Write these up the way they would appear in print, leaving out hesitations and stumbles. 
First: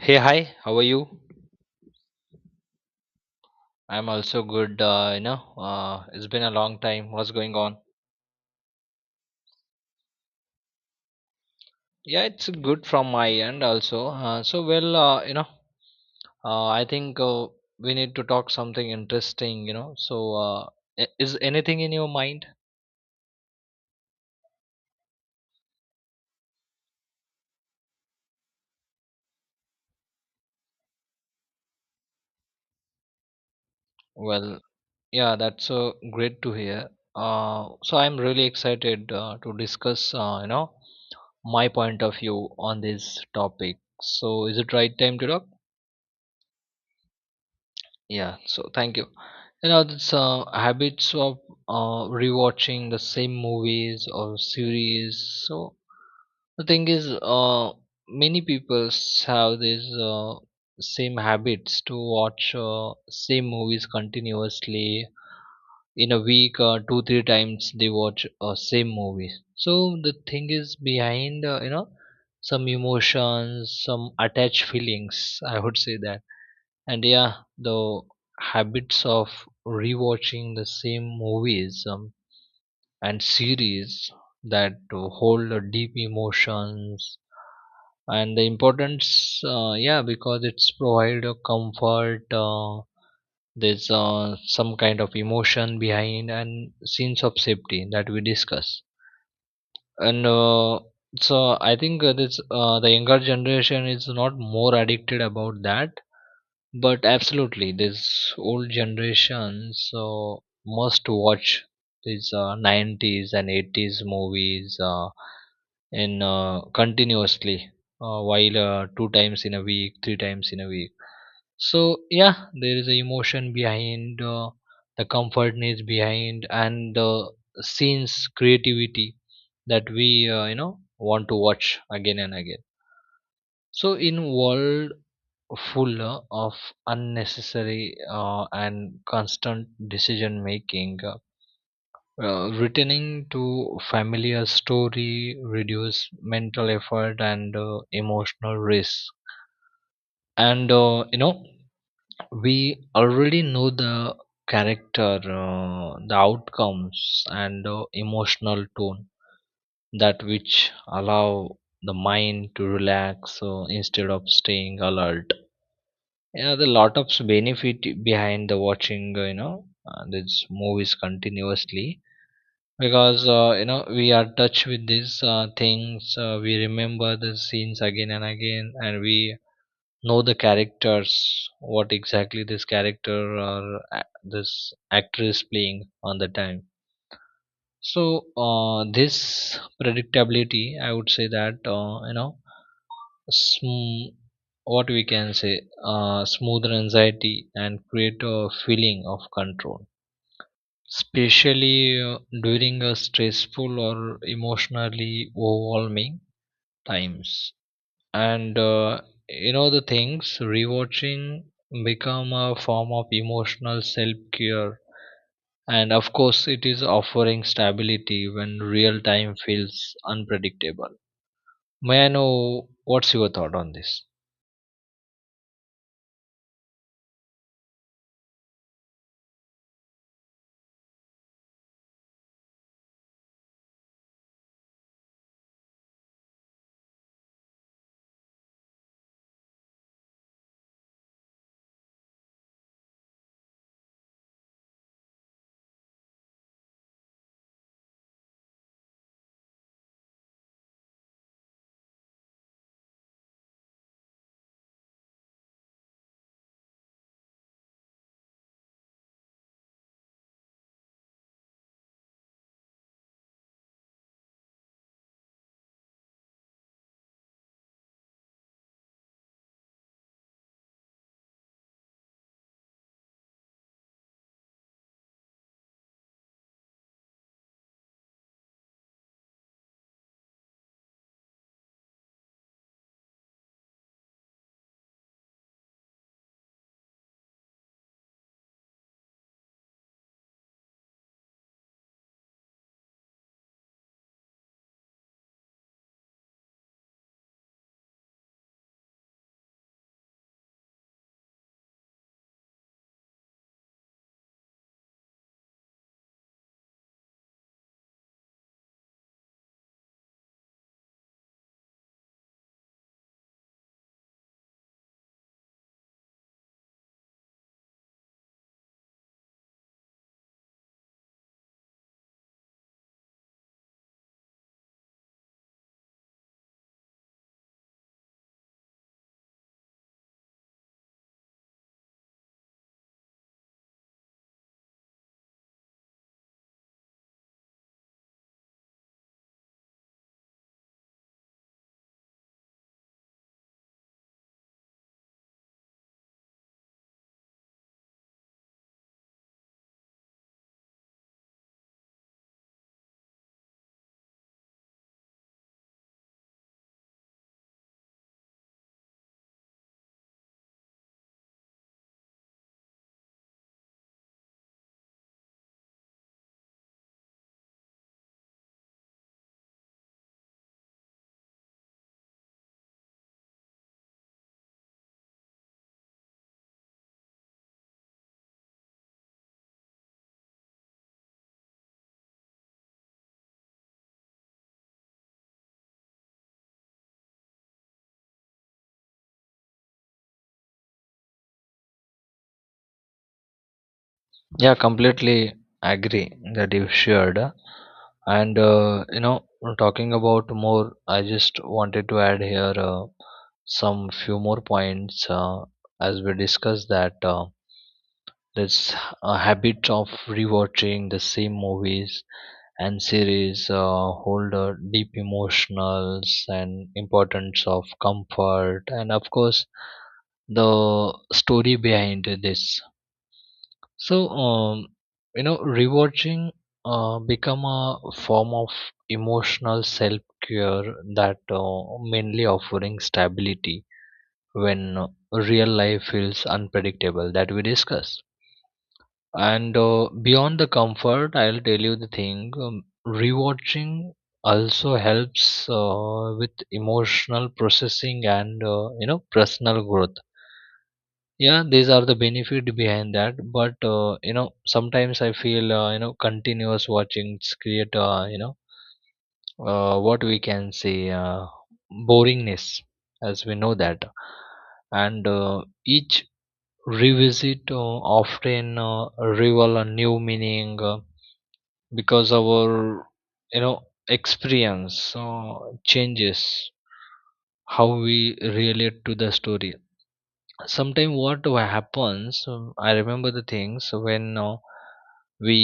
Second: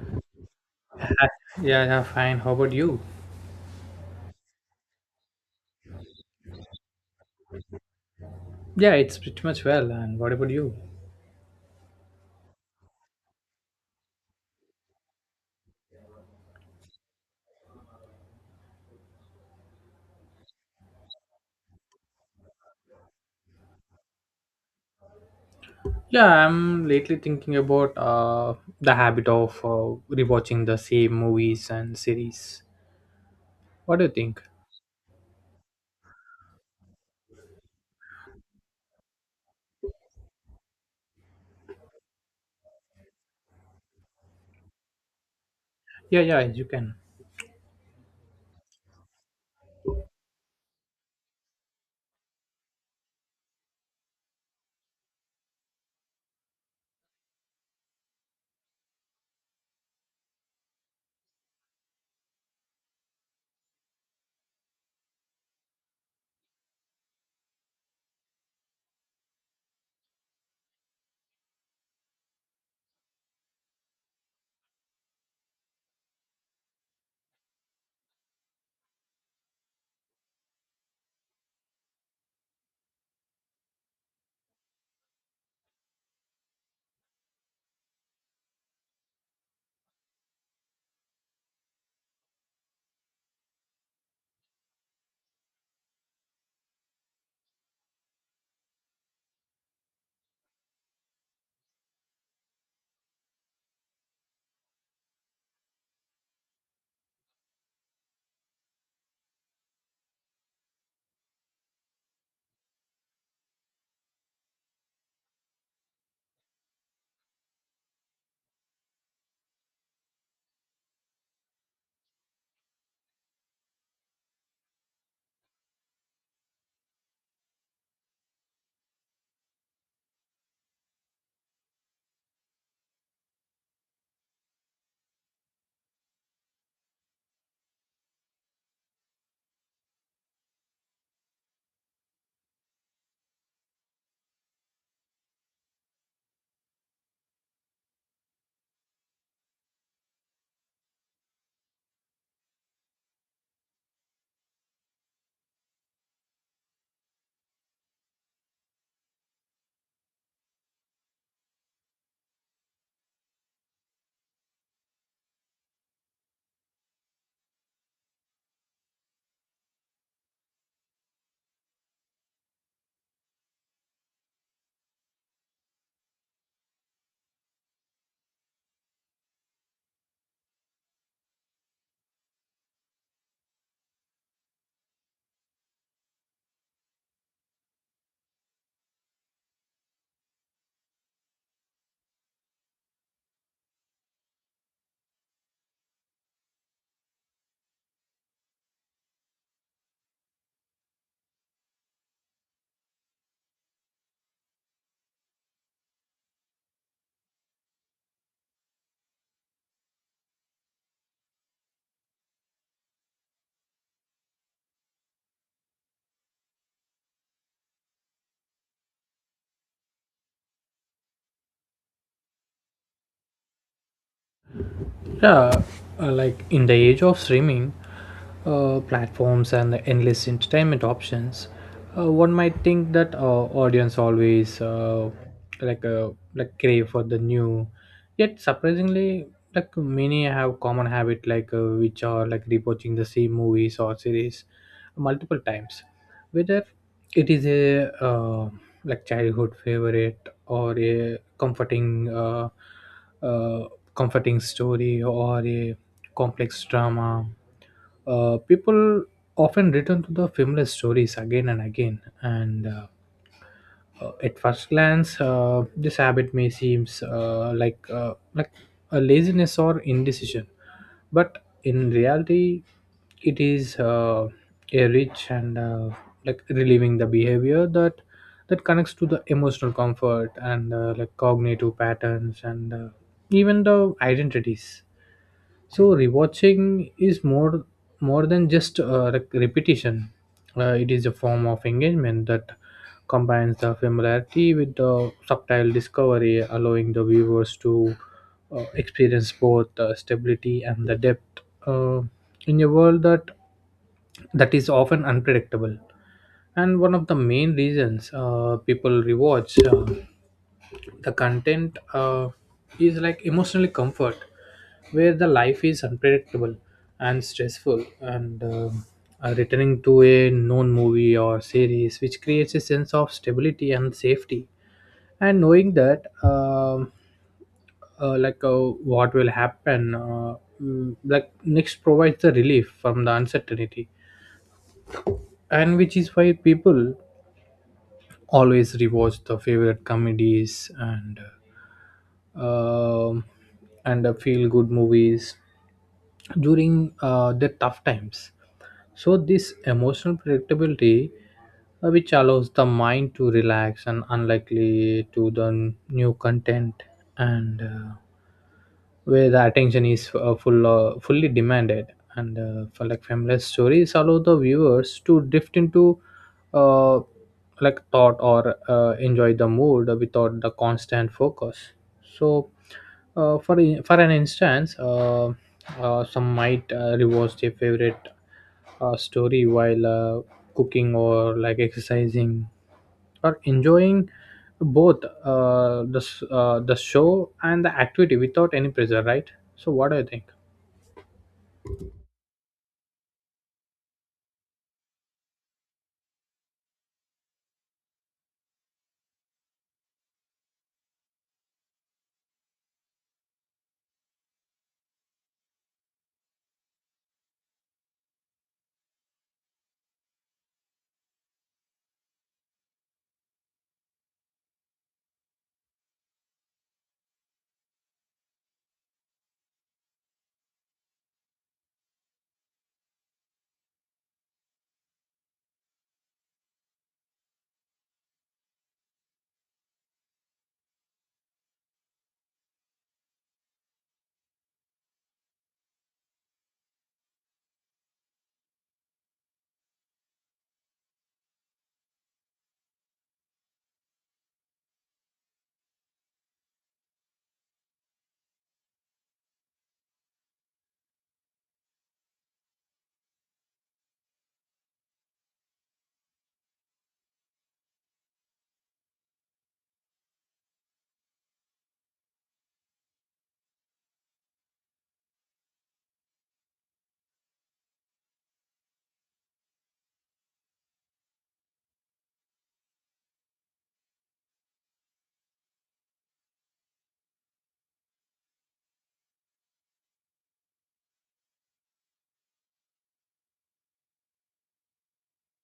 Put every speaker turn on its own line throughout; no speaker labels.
Hey, hi, how are you?
Yeah, yeah, fine. How about you?
I'm also good. It's been a long time. What's going on?
Yeah, it's pretty much well. And what about you?
Yeah, it's good from my end also. I think we need to talk something interesting, you know. Is anything in your mind?
Yeah, I'm lately thinking about the habit of rewatching the same movies and series. What do you think?
Well, yeah, that's great to hear. I'm really excited to discuss, my point of view on this topic. So, is it right time to talk?
Yeah, yeah, you can.
Yeah, so thank you. You know, it's Habits of rewatching the same movies or series. So the thing is, many people have these same habits to watch same movies continuously in a week, 2 3 times they watch same movies. So the thing is behind, some emotions, some attached feelings, I would say that. And yeah, the habits of rewatching the same movies and series that hold a deep emotions and the importance, yeah, because it's provide a comfort. There's some kind of emotion behind and sense of safety that we discuss. And so I think this the younger generation is not more addicted about that, but absolutely, this old generation so must watch these 90s and 80s movies, in continuously, while two times in a week, three times in a week. So yeah, there is a emotion behind, the comfortness behind, and the scenes creativity that we, want to watch again and again. So in world full of unnecessary and constant decision making. Returning to familiar story reduce mental effort and emotional risk. And we already know the character, the outcomes, and emotional tone that which allow the mind to relax instead of staying alert. Yeah, the lot of benefit behind the watching, these movies continuously, because we are touched with these things, we remember the scenes again and again, and we know the characters, what exactly this character or this actress playing on the time. So this predictability, I would say that, sm- what we can say, smoother anxiety and create a feeling of control, especially uh, during a stressful or emotionally overwhelming times. And the things rewatching become a form of emotional self care, and of course it is offering stability when real time feels unpredictable. May I know what's your thought on this?
Yeah, like in the age of streaming, platforms and the endless entertainment options, one might think that audience always like like crave for the new. Yet surprisingly, like many have common habit like which are like rewatching the same movies or series multiple times, whether it is a like childhood favorite or a uh, comforting story or a complex drama. People often return to the familiar stories again and again, and at first glance, this habit may seem like like a laziness or indecision, but in reality, it is a rich and like relieving the behavior that connects to the emotional comfort and like cognitive patterns and even the identities, so rewatching is more than just repetition. It is a form of engagement that combines the familiarity with the subtle discovery, allowing the viewers to experience both the stability and the depth uh, in a world that is often unpredictable. And one of the main reasons people rewatch the content is like emotionally comfort where the life is unpredictable and stressful, and returning to a known movie or series which creates a sense of stability and safety, and knowing that like what will happen like next provides the relief from the uncertainty, and which is why people always rewatch the favorite comedies and um, feel good movies during the tough times. So, this emotional predictability, which allows the mind to relax and unlikely to the new content, and where the attention is fully demanded. And for like familiar stories, allow the viewers to drift into uh, like thought or enjoy the mood without the constant focus. So, for an instance, some might rewatch their favorite story while cooking or like exercising or enjoying both the show and the activity without any pressure, right? So, what do you think?
Yeah, completely agree that you shared. And uh, you know, Talking about more, I just wanted to add here, some few more points, as we discussed that, this habit of rewatching the same movies and series, hold deep emotionals and importance of comfort, and of course the story behind this. So rewatching become a form of emotional self care that mainly offering stability when real life feels unpredictable, that we discuss. And beyond the comfort, I'll tell you the thing. Rewatching also helps with emotional processing and, personal growth. Yeah, these are the benefit behind that. But sometimes I feel, continuous watching create, what we can say, boringness, as we know that. And each revisit often reveal a new meaning, because our, you know experience changes how we relate to the story. Sometimes happens, I remember the things when, we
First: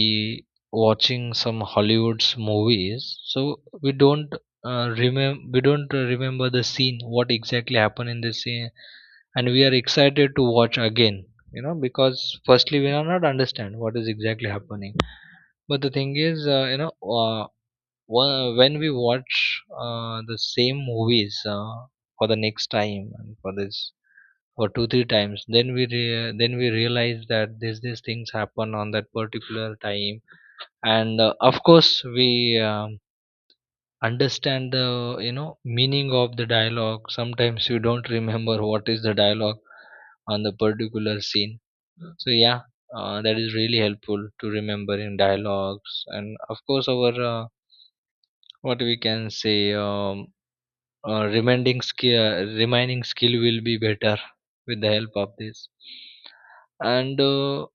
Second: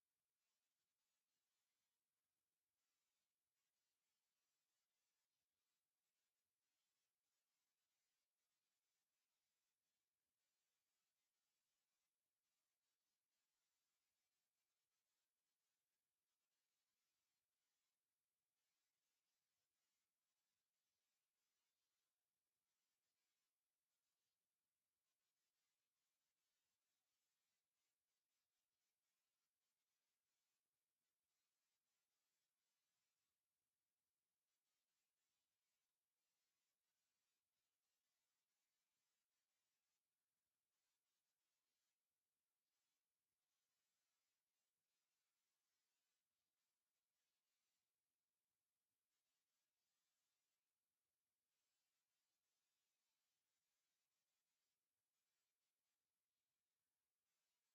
watching some hollywoods movies, so we don't remember, we don't remember the scene, what exactly happened in the scene, and we are excited to watch again, you know, because firstly we are not understand what is exactly happening. But the thing is, you know uh, Wha when we watch the same movies, for the next time, and for this, for 2 3 times, then then we realize that these things happen on that particular time, and of course we, um, understand the, you know meaning of the dialogue. Sometimes you don't remember what is the dialogue on the particular scene. So yeah, that is really helpful to remembering dialogues, and of course our, what we can say uh, remaining skill remaining skill will be better with the help of this. And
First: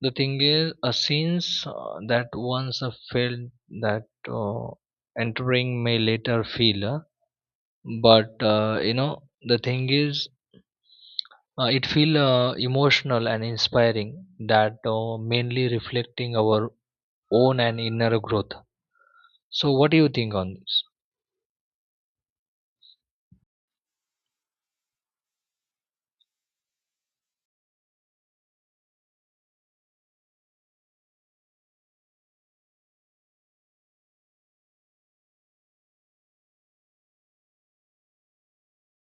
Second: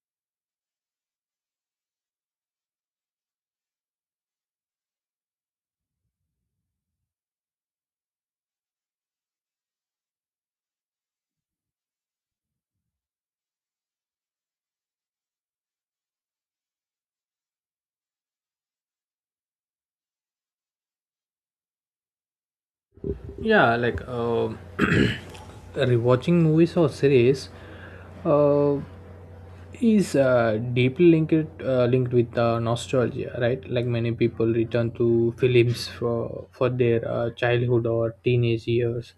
the thing is, since that once I felt that, uh, entering may later feel, but the thing is, it feel emotional and inspiring that mainly reflecting our own and inner growth. So what do you think on this?
Yeah, like rewatching movies or series uh, is deeply linked with nostalgia, right? Like many people return to films for their childhood or teenage years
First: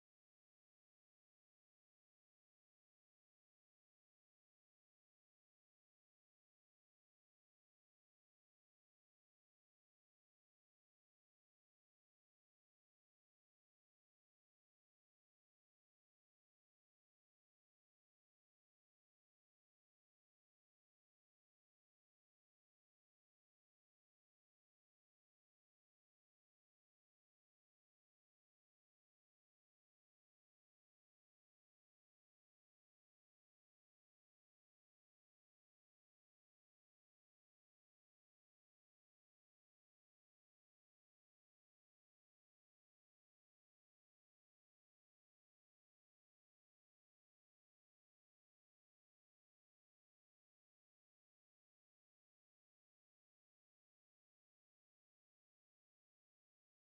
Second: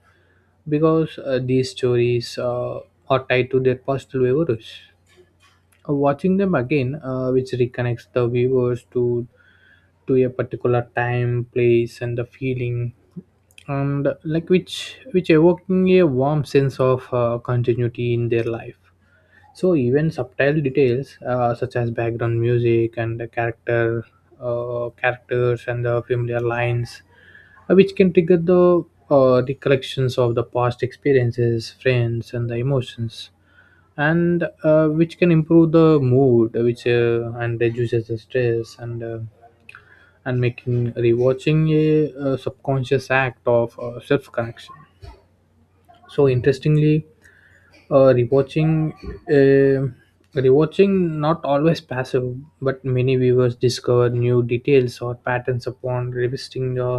because these stories are tied to their personal memories. Watching them again, which reconnects the viewers to a particular time, place, and the feeling, and like which evoking a warm sense of continuity in their life, so even subtle details such as background music and the characters and the familiar lines which can trigger the recollections of the past experiences, friends and the emotions, and which can improve the mood, which and reduces the stress, and making rewatching a subconscious act of self-correction. So interestingly, uh, rewatching uh, rewatching not always passive, but many viewers discover new details or patterns upon revisiting the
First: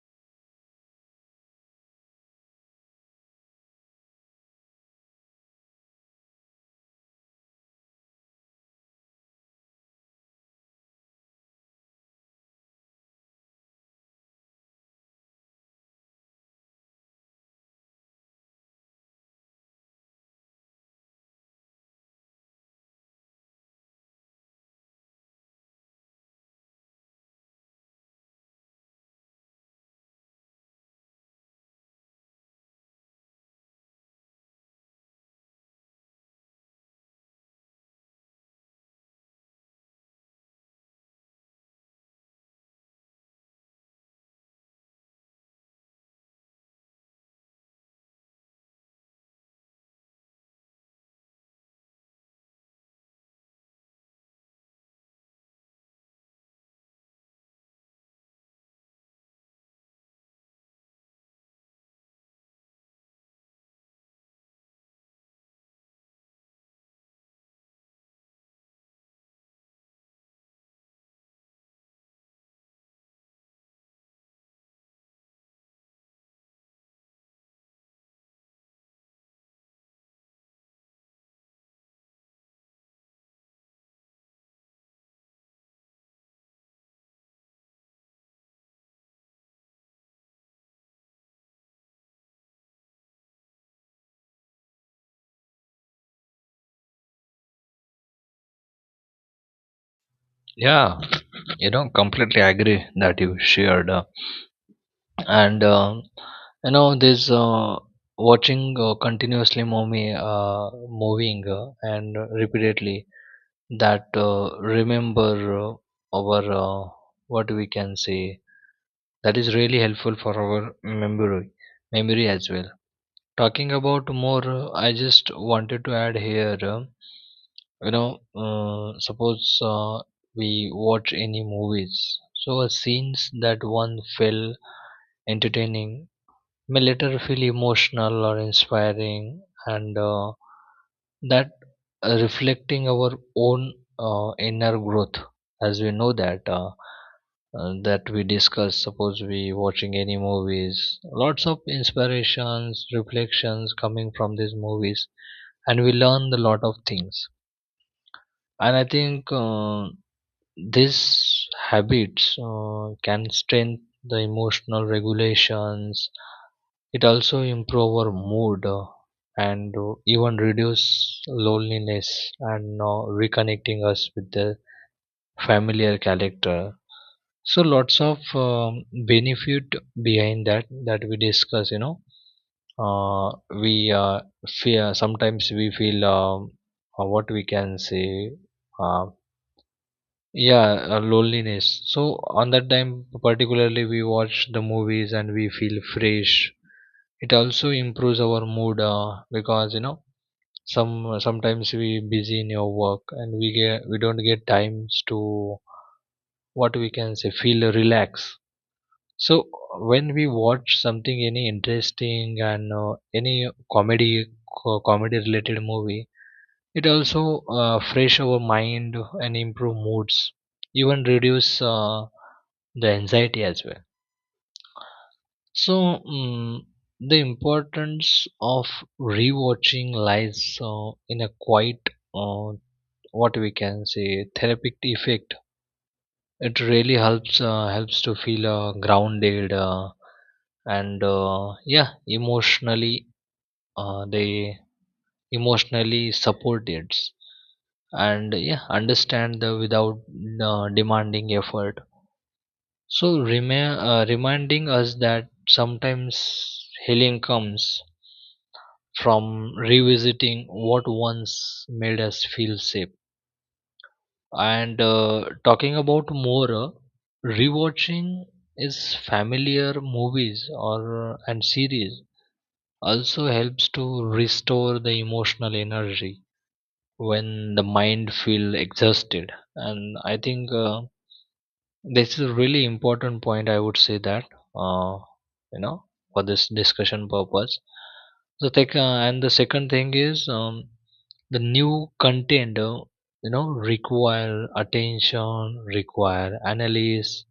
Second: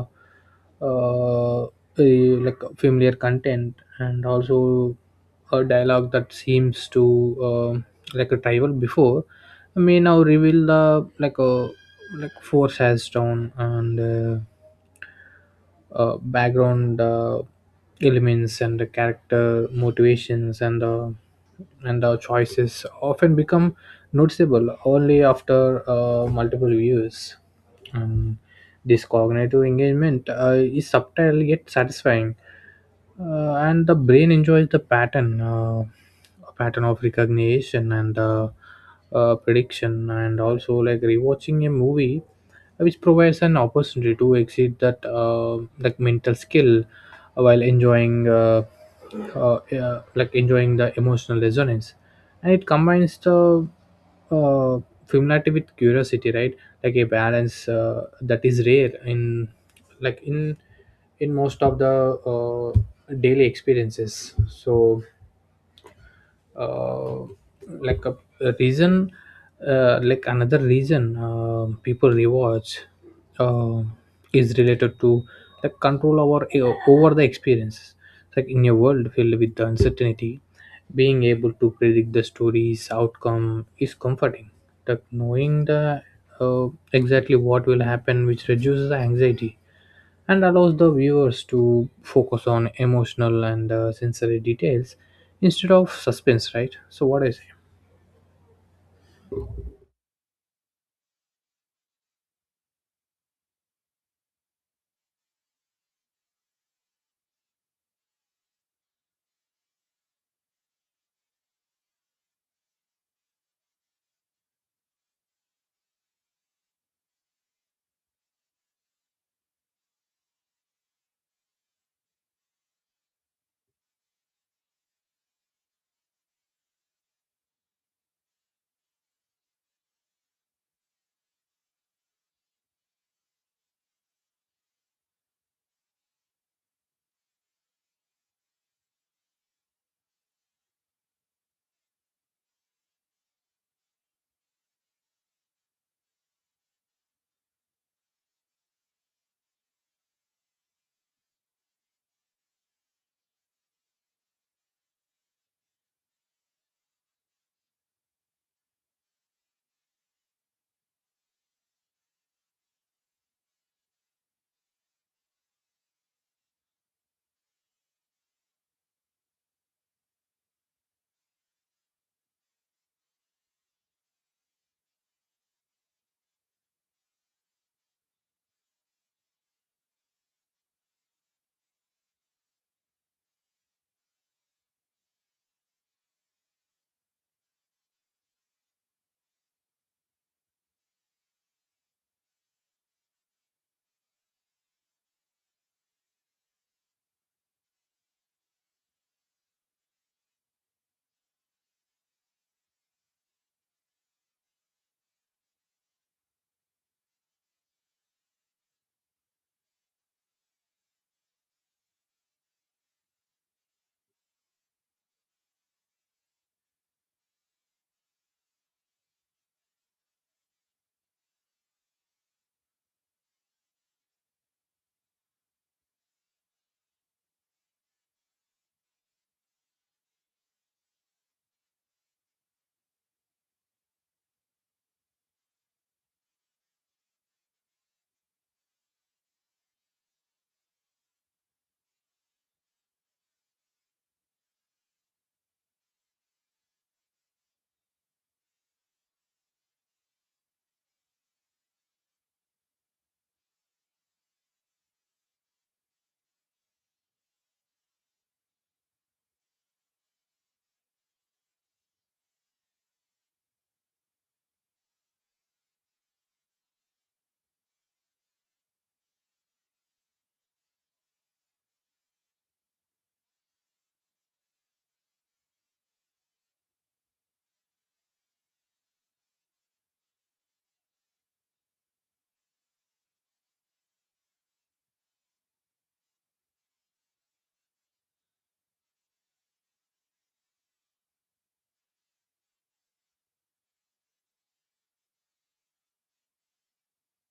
uh, like familiar content, and also a dialogue that seems to um like a rival before may now reveal the like a like force has down, and background elements and the character motivations, and and our choices often become noticeable only after multiple views. Um, this cognitive engagement is subtle yet satisfying, and the brain enjoys the pattern of recognition and prediction, and also like rewatching a movie which provides an opportunity to exceed that like mental skill while uh, enjoying the emotional resonance, and it combines the uh, familiarity with curiosity, right? Like a balance that is rare in like in most of the uh, daily experiences. So uh, like a, a reason, like another reason people rewards uh, is related to like control over the experiences, like in a world filled with uncertainty, being able to predict the story's outcome is comforting, like knowing the exactly what will happen, which reduces the anxiety and allows the viewers to focus on emotional and sensory details instead of suspense, right? So what I say?
Yeah, you know, completely agree that you shared. And uh, this watching continuously movie, moving and repeatedly, that remember our, what we can say, that is really helpful for our memory, memory as well. Talking about more, I just wanted to add here, you know suppose uh, we watch any movies, so a scenes that one feel entertaining may later feel emotional or inspiring, and that reflecting our own inner growth, as we know that, that we discuss. Suppose we watching any movies, lots of inspirations reflections coming from these movies and we learn a lot of things. And I think these habits can strengthen the emotional regulations. It also improve our mood, and even reduce loneliness, and reconnecting us with the familiar character. So lots of benefit behind that that we discuss. You know, uh, we fear sometimes we feel, what we can say, uh, yeah, loneliness. So on that time, particularly we watch the movies and we feel fresh. It also improves our mood because you know, sometimes we busy in your work, and we don't get times to, what we can say, feel relaxed. So when we watch something any interesting and any comedy related movie, it also fresh our mind and improve moods, even reduce the anxiety as well. So the importance of rewatching lies, in a quite, uh, what we can say, therapeutic effect. It really helps, helps to feel grounded, and yeah, emotionally, they emotionally support it, and yeah, understand the, without demanding effort. So, reminding us that sometimes healing comes from revisiting what once made us feel safe. And talking about more, rewatching is familiar movies or, and series, also helps to restore the emotional energy when the mind feel exhausted. And I think this is a really important point, I would say that, uh, you know for this discussion purpose, so take, and the second thing is, the new content, require attention, require analysis,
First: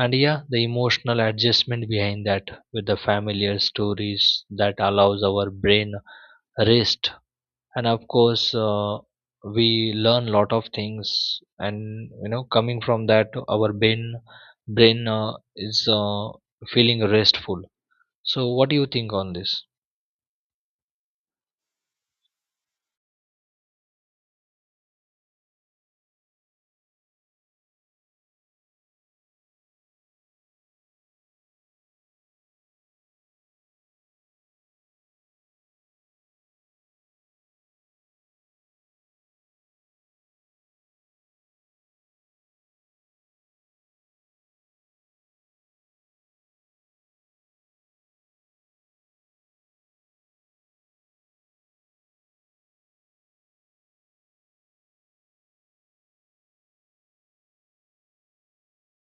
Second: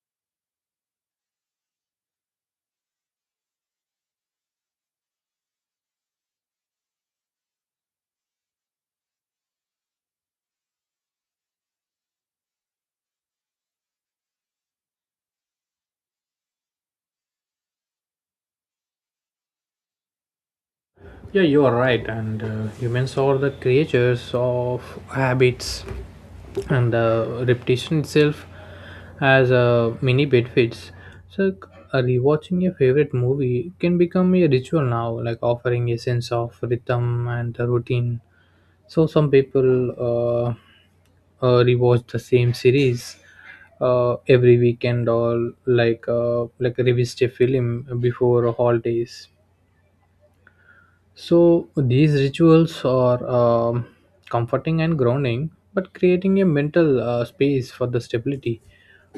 and yeah, the emotional adjustment behind that, with the familiar stories that allows our brain rest. And of course, we learn lot of things, and you know, coming from that, our brain is feeling restful. So what do you think on this?
Yeah, you are right, and humans are the creatures of habits, and repetition itself as many benefits. So, rewatching a favorite movie can become a ritual now, like offering a sense of rhythm and a routine. So, some people rewatch the same series every weekend or like revisit a film before holidays. So these rituals are comforting and grounding, but creating a mental space for the stability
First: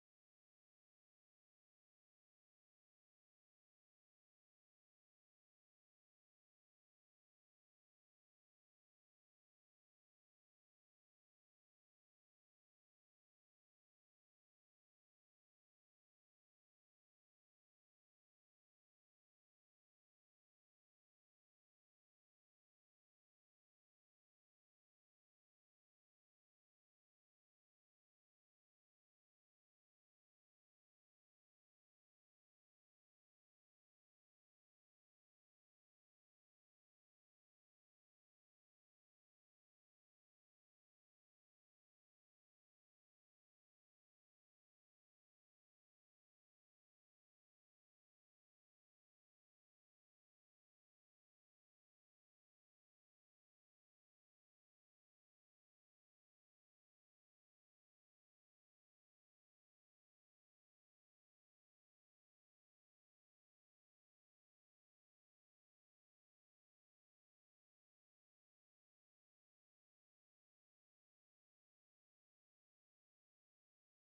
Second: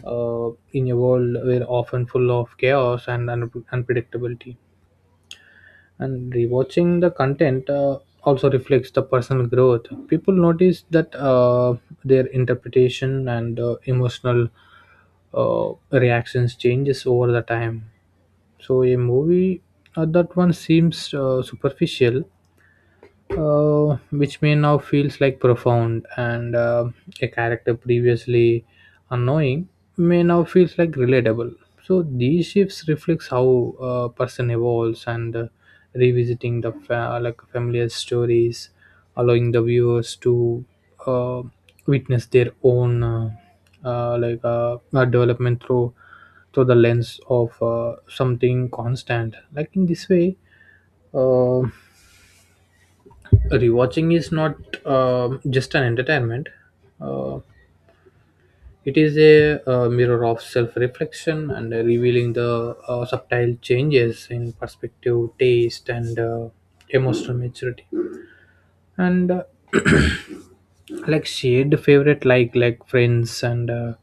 in a world where often full of chaos and unpredictability. And rewatching the content also reflects the personal growth. People notice that their interpretation and emotional reactions changes over the time. So a movie that one seems superficial which may now feels like profound, and a character previously annoying may now feels like relatable, so these shifts reflects how a person evolves, and revisiting the like familiar stories allowing the viewers to uh, witness their own development through the lens of something constant. Like in this way uh, rewatching is not just an entertainment, uh, it is a mirror of self-reflection and revealing the subtle changes in perspective, taste, and emotional maturity. And like shared favorite like friends and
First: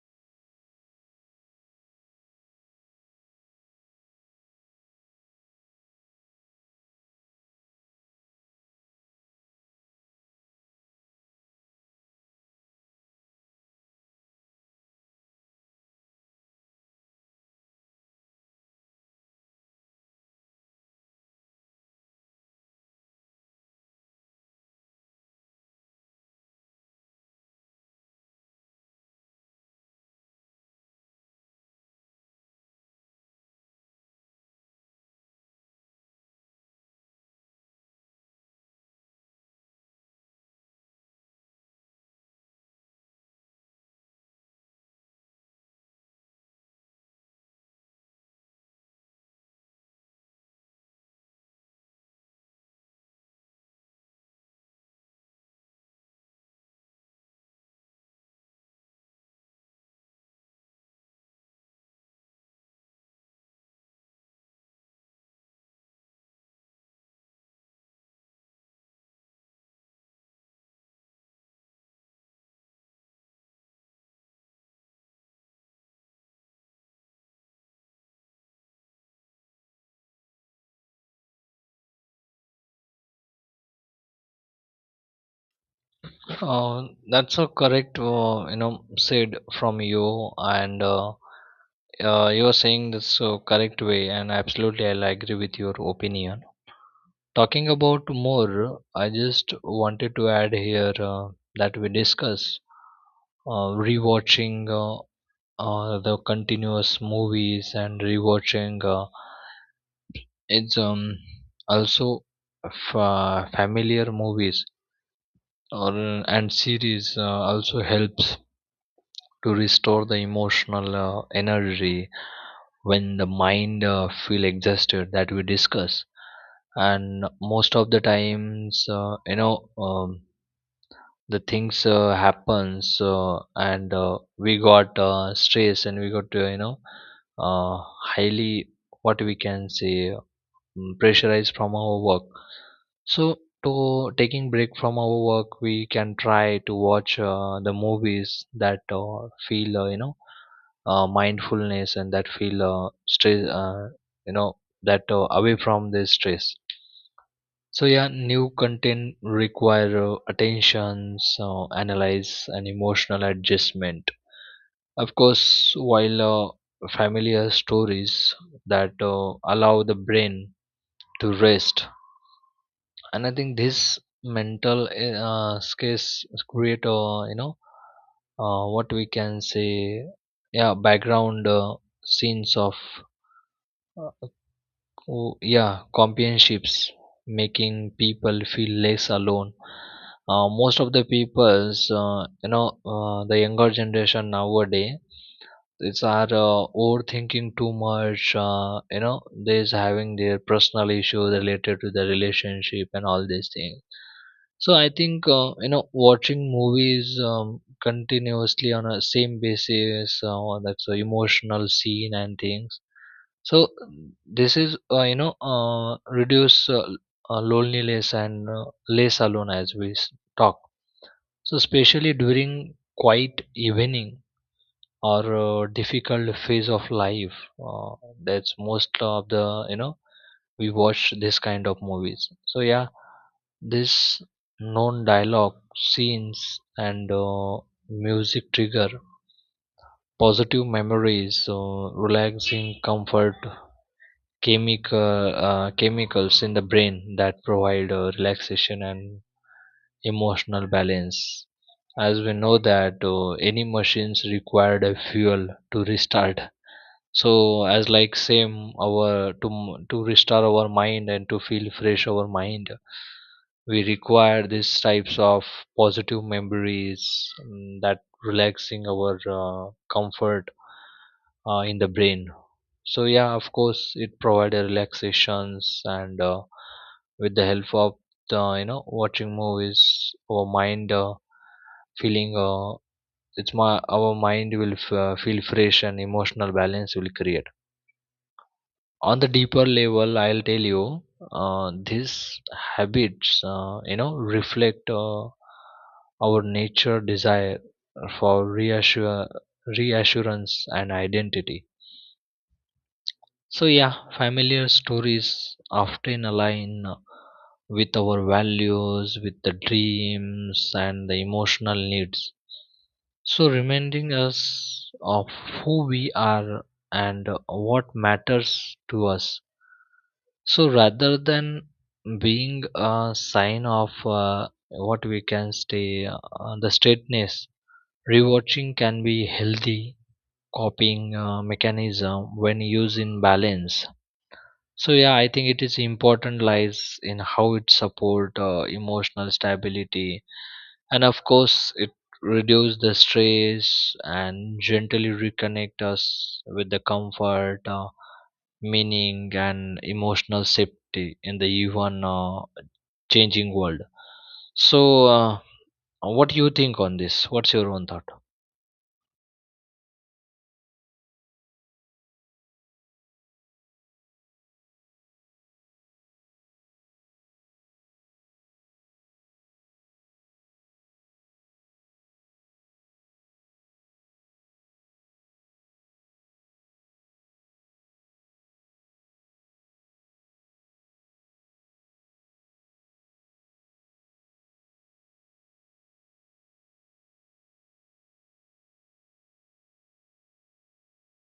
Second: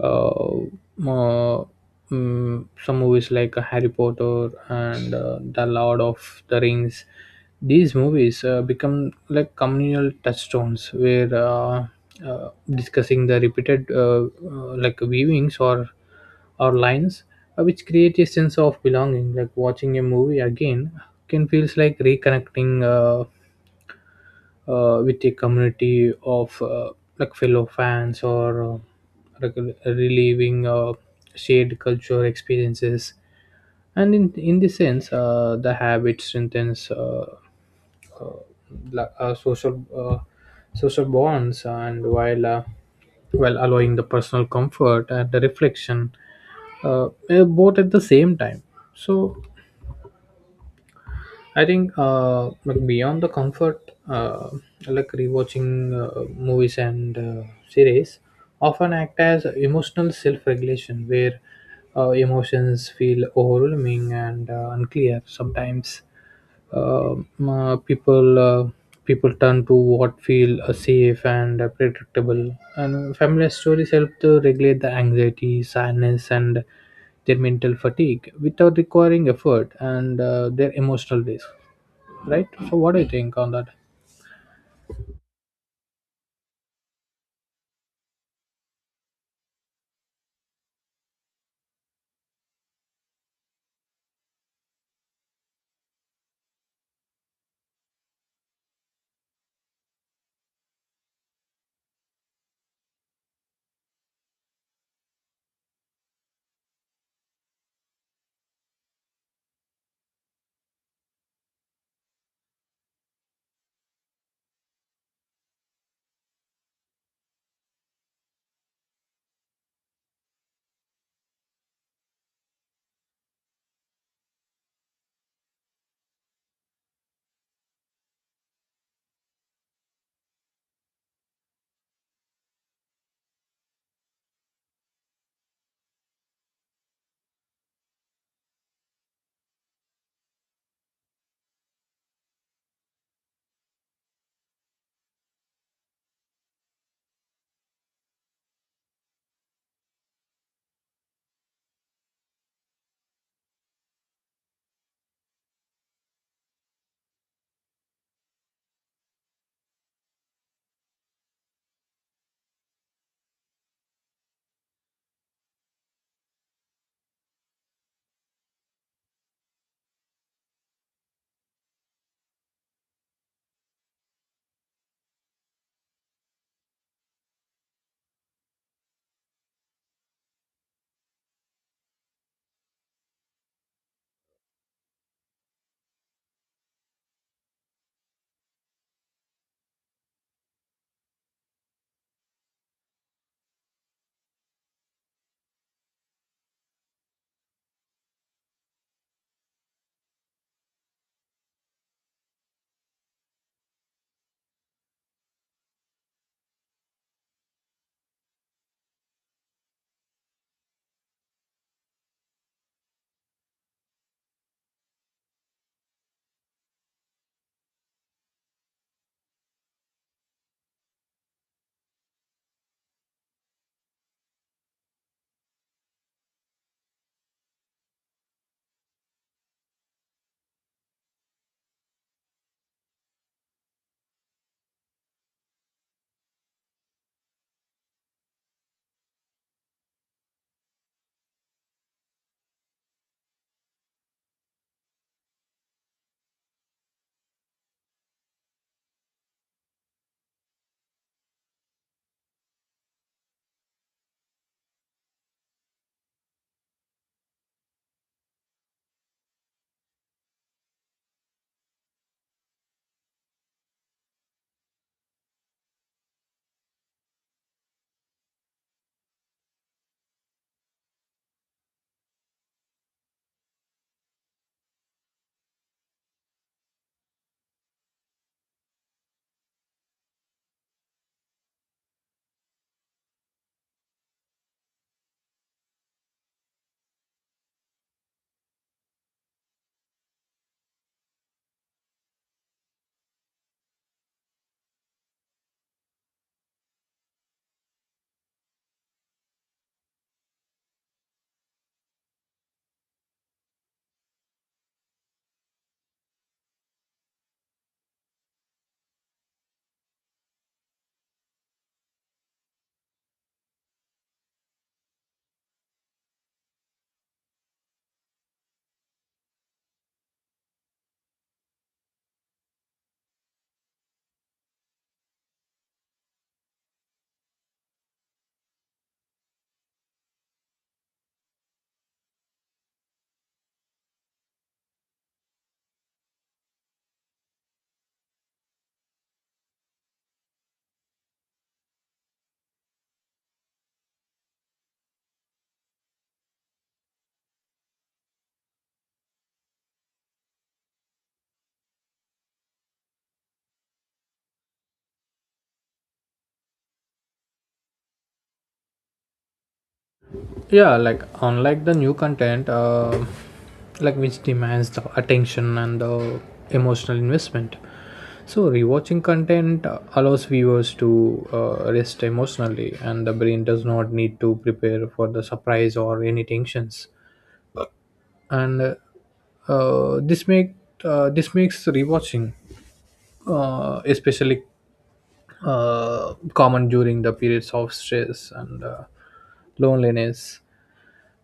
uh, mo- some movies like Harry Potter and The Lord of the Rings. These movies become like communal touchstones where discussing the repeated like viewings or lines which create a sense of belonging, like watching a movie again can feels like reconnecting with a community of like fellow fans or like reliving shared cultural experiences, and in this sense the habit strengthens uh, la- uh, social uh, social bonds, and while while allowing the personal comfort and the reflection both at the same time. So I think like beyond the comfort, like rewatching movies and series often act as emotional self-regulation, where emotions feel overwhelming and unclear. Sometimes uh, uh, people uh, people turn to what feel safe and predictable, and familiar stories help to regulate the anxiety, sadness, and their mental fatigue without requiring effort and their emotional risk, right? So what do you think on that?
Uh, that's a correct, said from you. And You are saying this correct way, and absolutely I'll agree with your opinion. Talking about more, I just wanted to add here, that we discuss, rewatching uh, or the continuous movies and rewatching, it's also familiar movies or, and series, also helps to restore the emotional energy when the mind feel exhausted, that we discuss. And most of the times, the things happens, and we got stress, and we got, uh, highly, what we can say, pressurized from our work. So to taking break from our work, we can try to watch the movies that feel, mindfulness, and that feel stress, you know that away from the stress. So yeah, new content require attention, so analyze and emotional adjustment. Of course, while familiar stories that allow the brain to rest. And I think this mental skills create, what we can say, yeah, background scenes of, uh, oh, yeah, companionships, making people feel less alone. Most of the peoples, the younger generation nowadays, it's are overthinking too much. They's having their personal issues related to the relationship and all these things. So I think you know, watching movies continuously on a same basis, that's a emotional scene and things so this is reduce loneliness and less alone as talk. So especially during quiet evening or difficult phase of life, uh, that's most of the you know we watch this kind of movies. So yeah, this known dialogue, scenes, and music trigger positive memories, so relaxing comfort chemicals in the brain that provide relaxation and emotional balance as we know that any machines required a fuel to restart so as like same our to restore our mind and to feel fresh our mind we require these types of positive memories that relaxing our comfort in the brain. So yeah, of course it provide a relaxations and with the help of the watching movies our mind feeling it's my our mind will feel fresh and emotional balance will create on the deeper level, I'll tell you these habits, reflect our nature desire for reassure reassurance and identity. So yeah, familiar stories often align with our values, with the dreams and the emotional needs, so reminding us of who we are and what matters to us. So, rather than being a sign of what we can say, the straightness, rewatching can be healthy copying mechanism when used in balance. So, yeah, I think it is important lies in how it support emotional stability, and of course it reduce the stress and gently reconnect us with the comfort, meaning and emotional safety in the even changing world. So what do you think on this? What's your own thought?
Yeah, like unlike the new content like which demands the attention and the emotional investment, so rewatching content allows viewers to rest emotionally, and the brain does not need to prepare for the surprise or any tensions, and uh, this make this makes rewatching especially common during the periods of stress and loneliness,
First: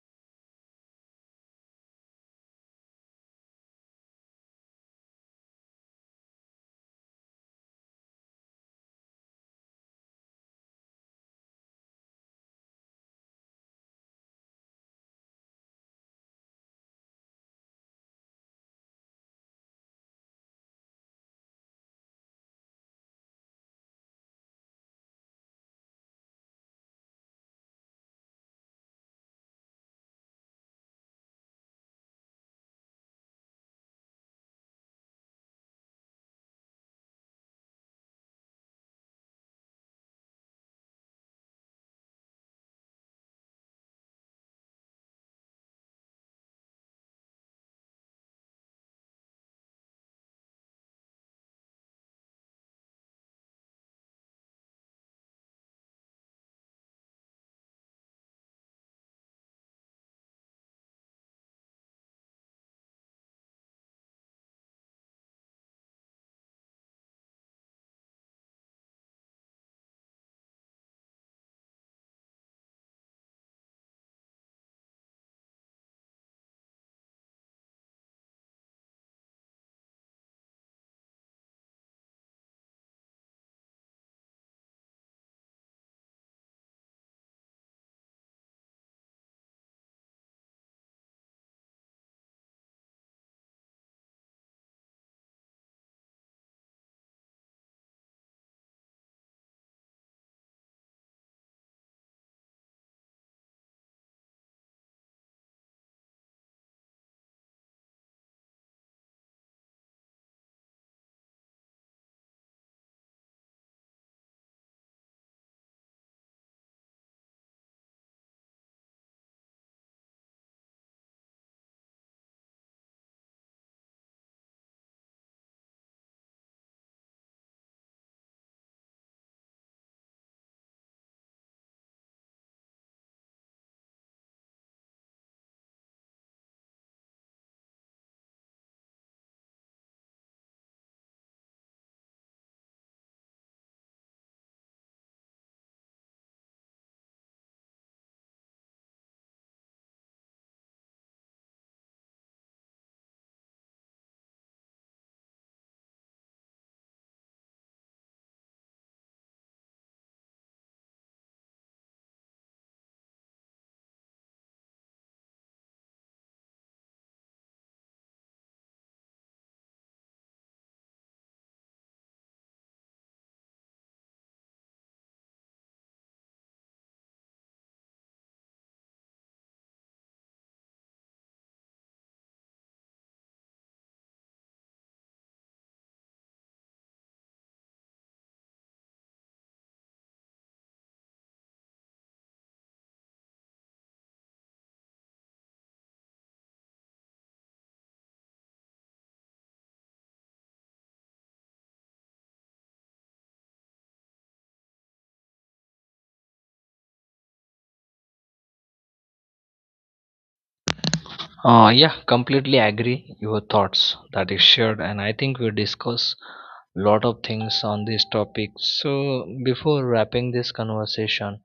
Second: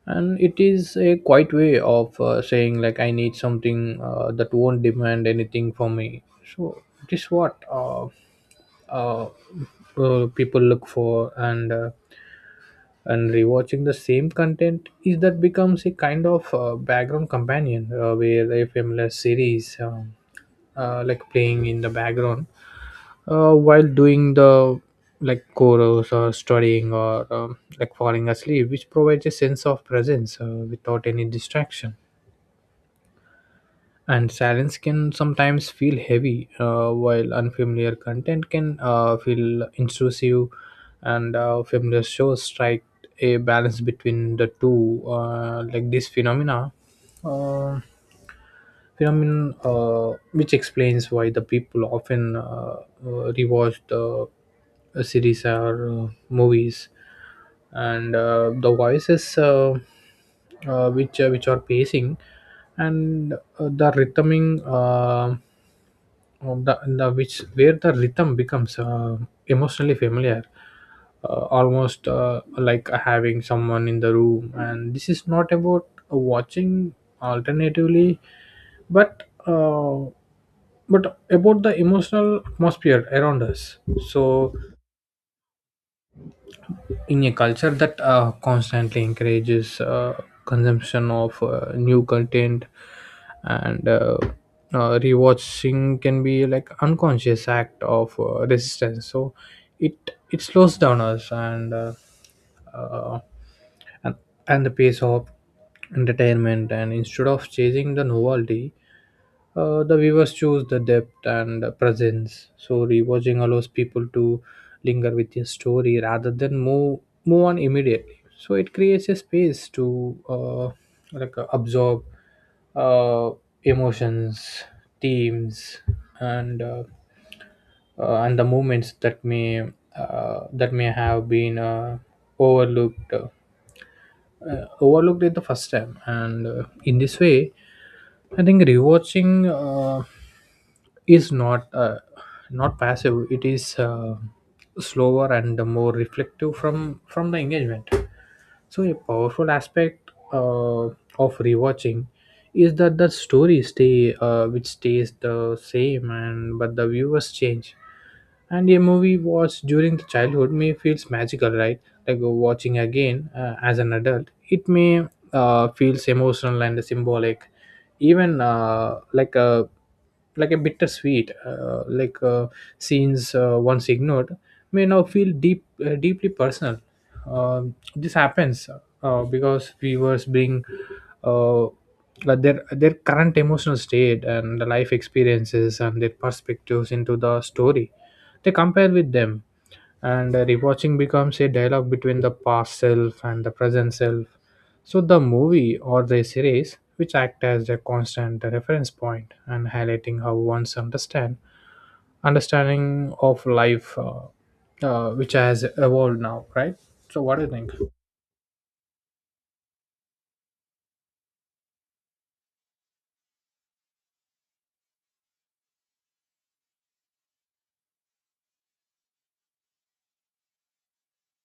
and it is a quiet way of saying like I need something that won't demand anything for me. So it is what uh, people look for, and rewatching the same content is that becomes a kind of background companion where a familiar series like playing in the background while doing the like chorus or studying or like falling asleep, which provides a sense of presence without any distraction, and silence can sometimes feel heavy while unfamiliar content can feel intrusive, and familiar shows strike a balance between the two. Uh, like this phenomena uh, phenomenon which explains why the people often rewatch the series or movies, and the voices which which are pacing and the rhythming of the which where the rhythm becomes emotionally familiar, almost like having someone in the room, and this is not about watching alternatively, but but about the emotional atmosphere around us. So in a culture that constantly encourages consumption of new content, and rewatching can be like unconscious act of resistance, so it slows down us, and uh, and and the pace of entertainment, and instead of chasing the novelty the viewers choose the depth and presence. So rewatching allows people to linger with a story rather than move on immediately. So it creates a space to uh, absorb uh, emotions, themes, and and the moments that may have been overlooked uh, overlooked it the first time, and in this way I think rewatching is not passive, it is slower and more reflective from the engagement. So, a powerful aspect of rewatching is that the story stays the same, and but the viewers change. And a movie watched during the childhood may feels magical, right? Like watching again as an adult, it may feels emotional and symbolic, even like a bittersweet scenes once ignored may now feel deeply personal. Um this happens because viewers bring uh, like their current emotional state and the life experiences and their perspectives into the story, they compare with them, and rewatching becomes a dialogue between the past self and the present self. So, the movie or the series which act as a constant reference point and highlighting how one's understand understanding of life which has evolved now, right? So, what do you think?
Yeah, completely agree your thoughts that is shared, and I think we discuss lot of things on this topic. So before wrapping this conversation,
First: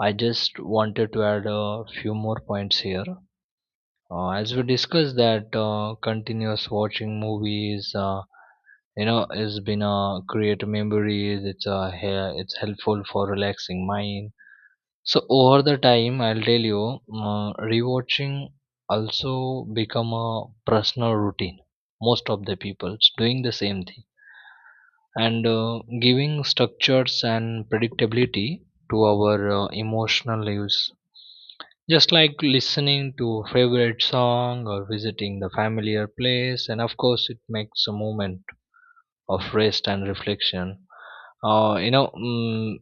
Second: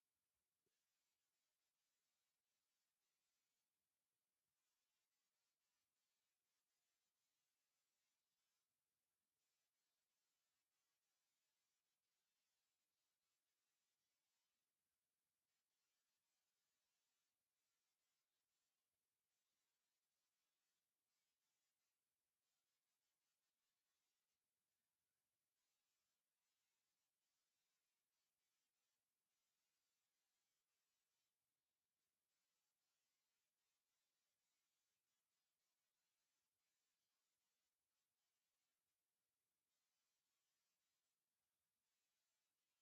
I just wanted to add a few more points here. As we discussed that continuous watching movies, has been create memories. It's it's helpful for relaxing mind. So over the time, I'll tell you, rewatching also become a personal routine. Most of the people's doing the same thing and giving structures and predictability to our emotional lives, just like listening to a favorite song or visiting the familiar place, and of course, it makes a moment of rest and reflection. Uh, you know, mm,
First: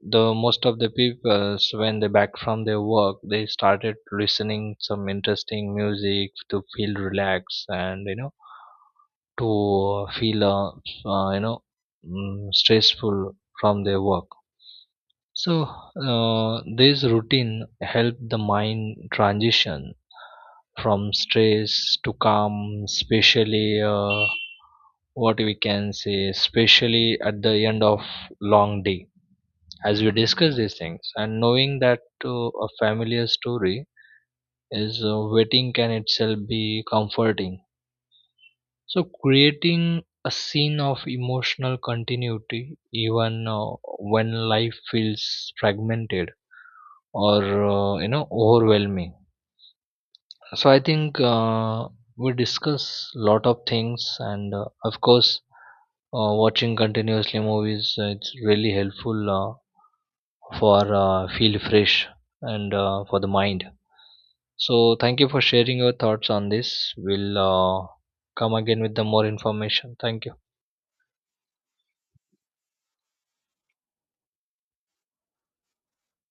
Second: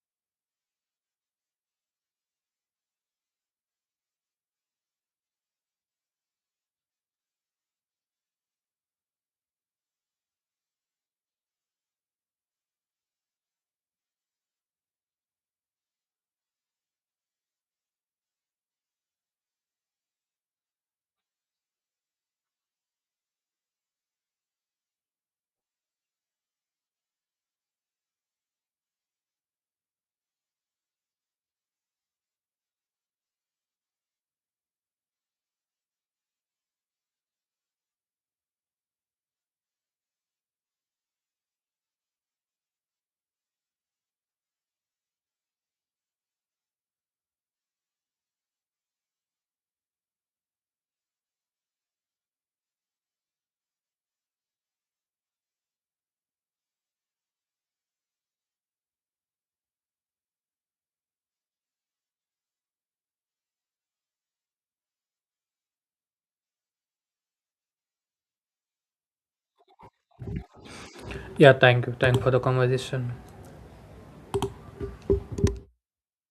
the most of the people, when they back from their work, they started listening some interesting music to feel relaxed, and you know, to feel uh, you know stressful from their work. So this routine helped the mind transition from stress to calm, especially what we can say, especially at the end of long day, as we discuss these things, and knowing that a familiar story is waiting can itself be comforting. So creating a scene of emotional continuity, even when life feels fragmented or overwhelming. So I think we discuss lot of things, and of course watching continuously movies it's really helpful for feel fresh and for the mind. So thank you for sharing your thoughts on this. We'll come again with the more information. Thank you.
Yeah, thank you. Thank for the conversation.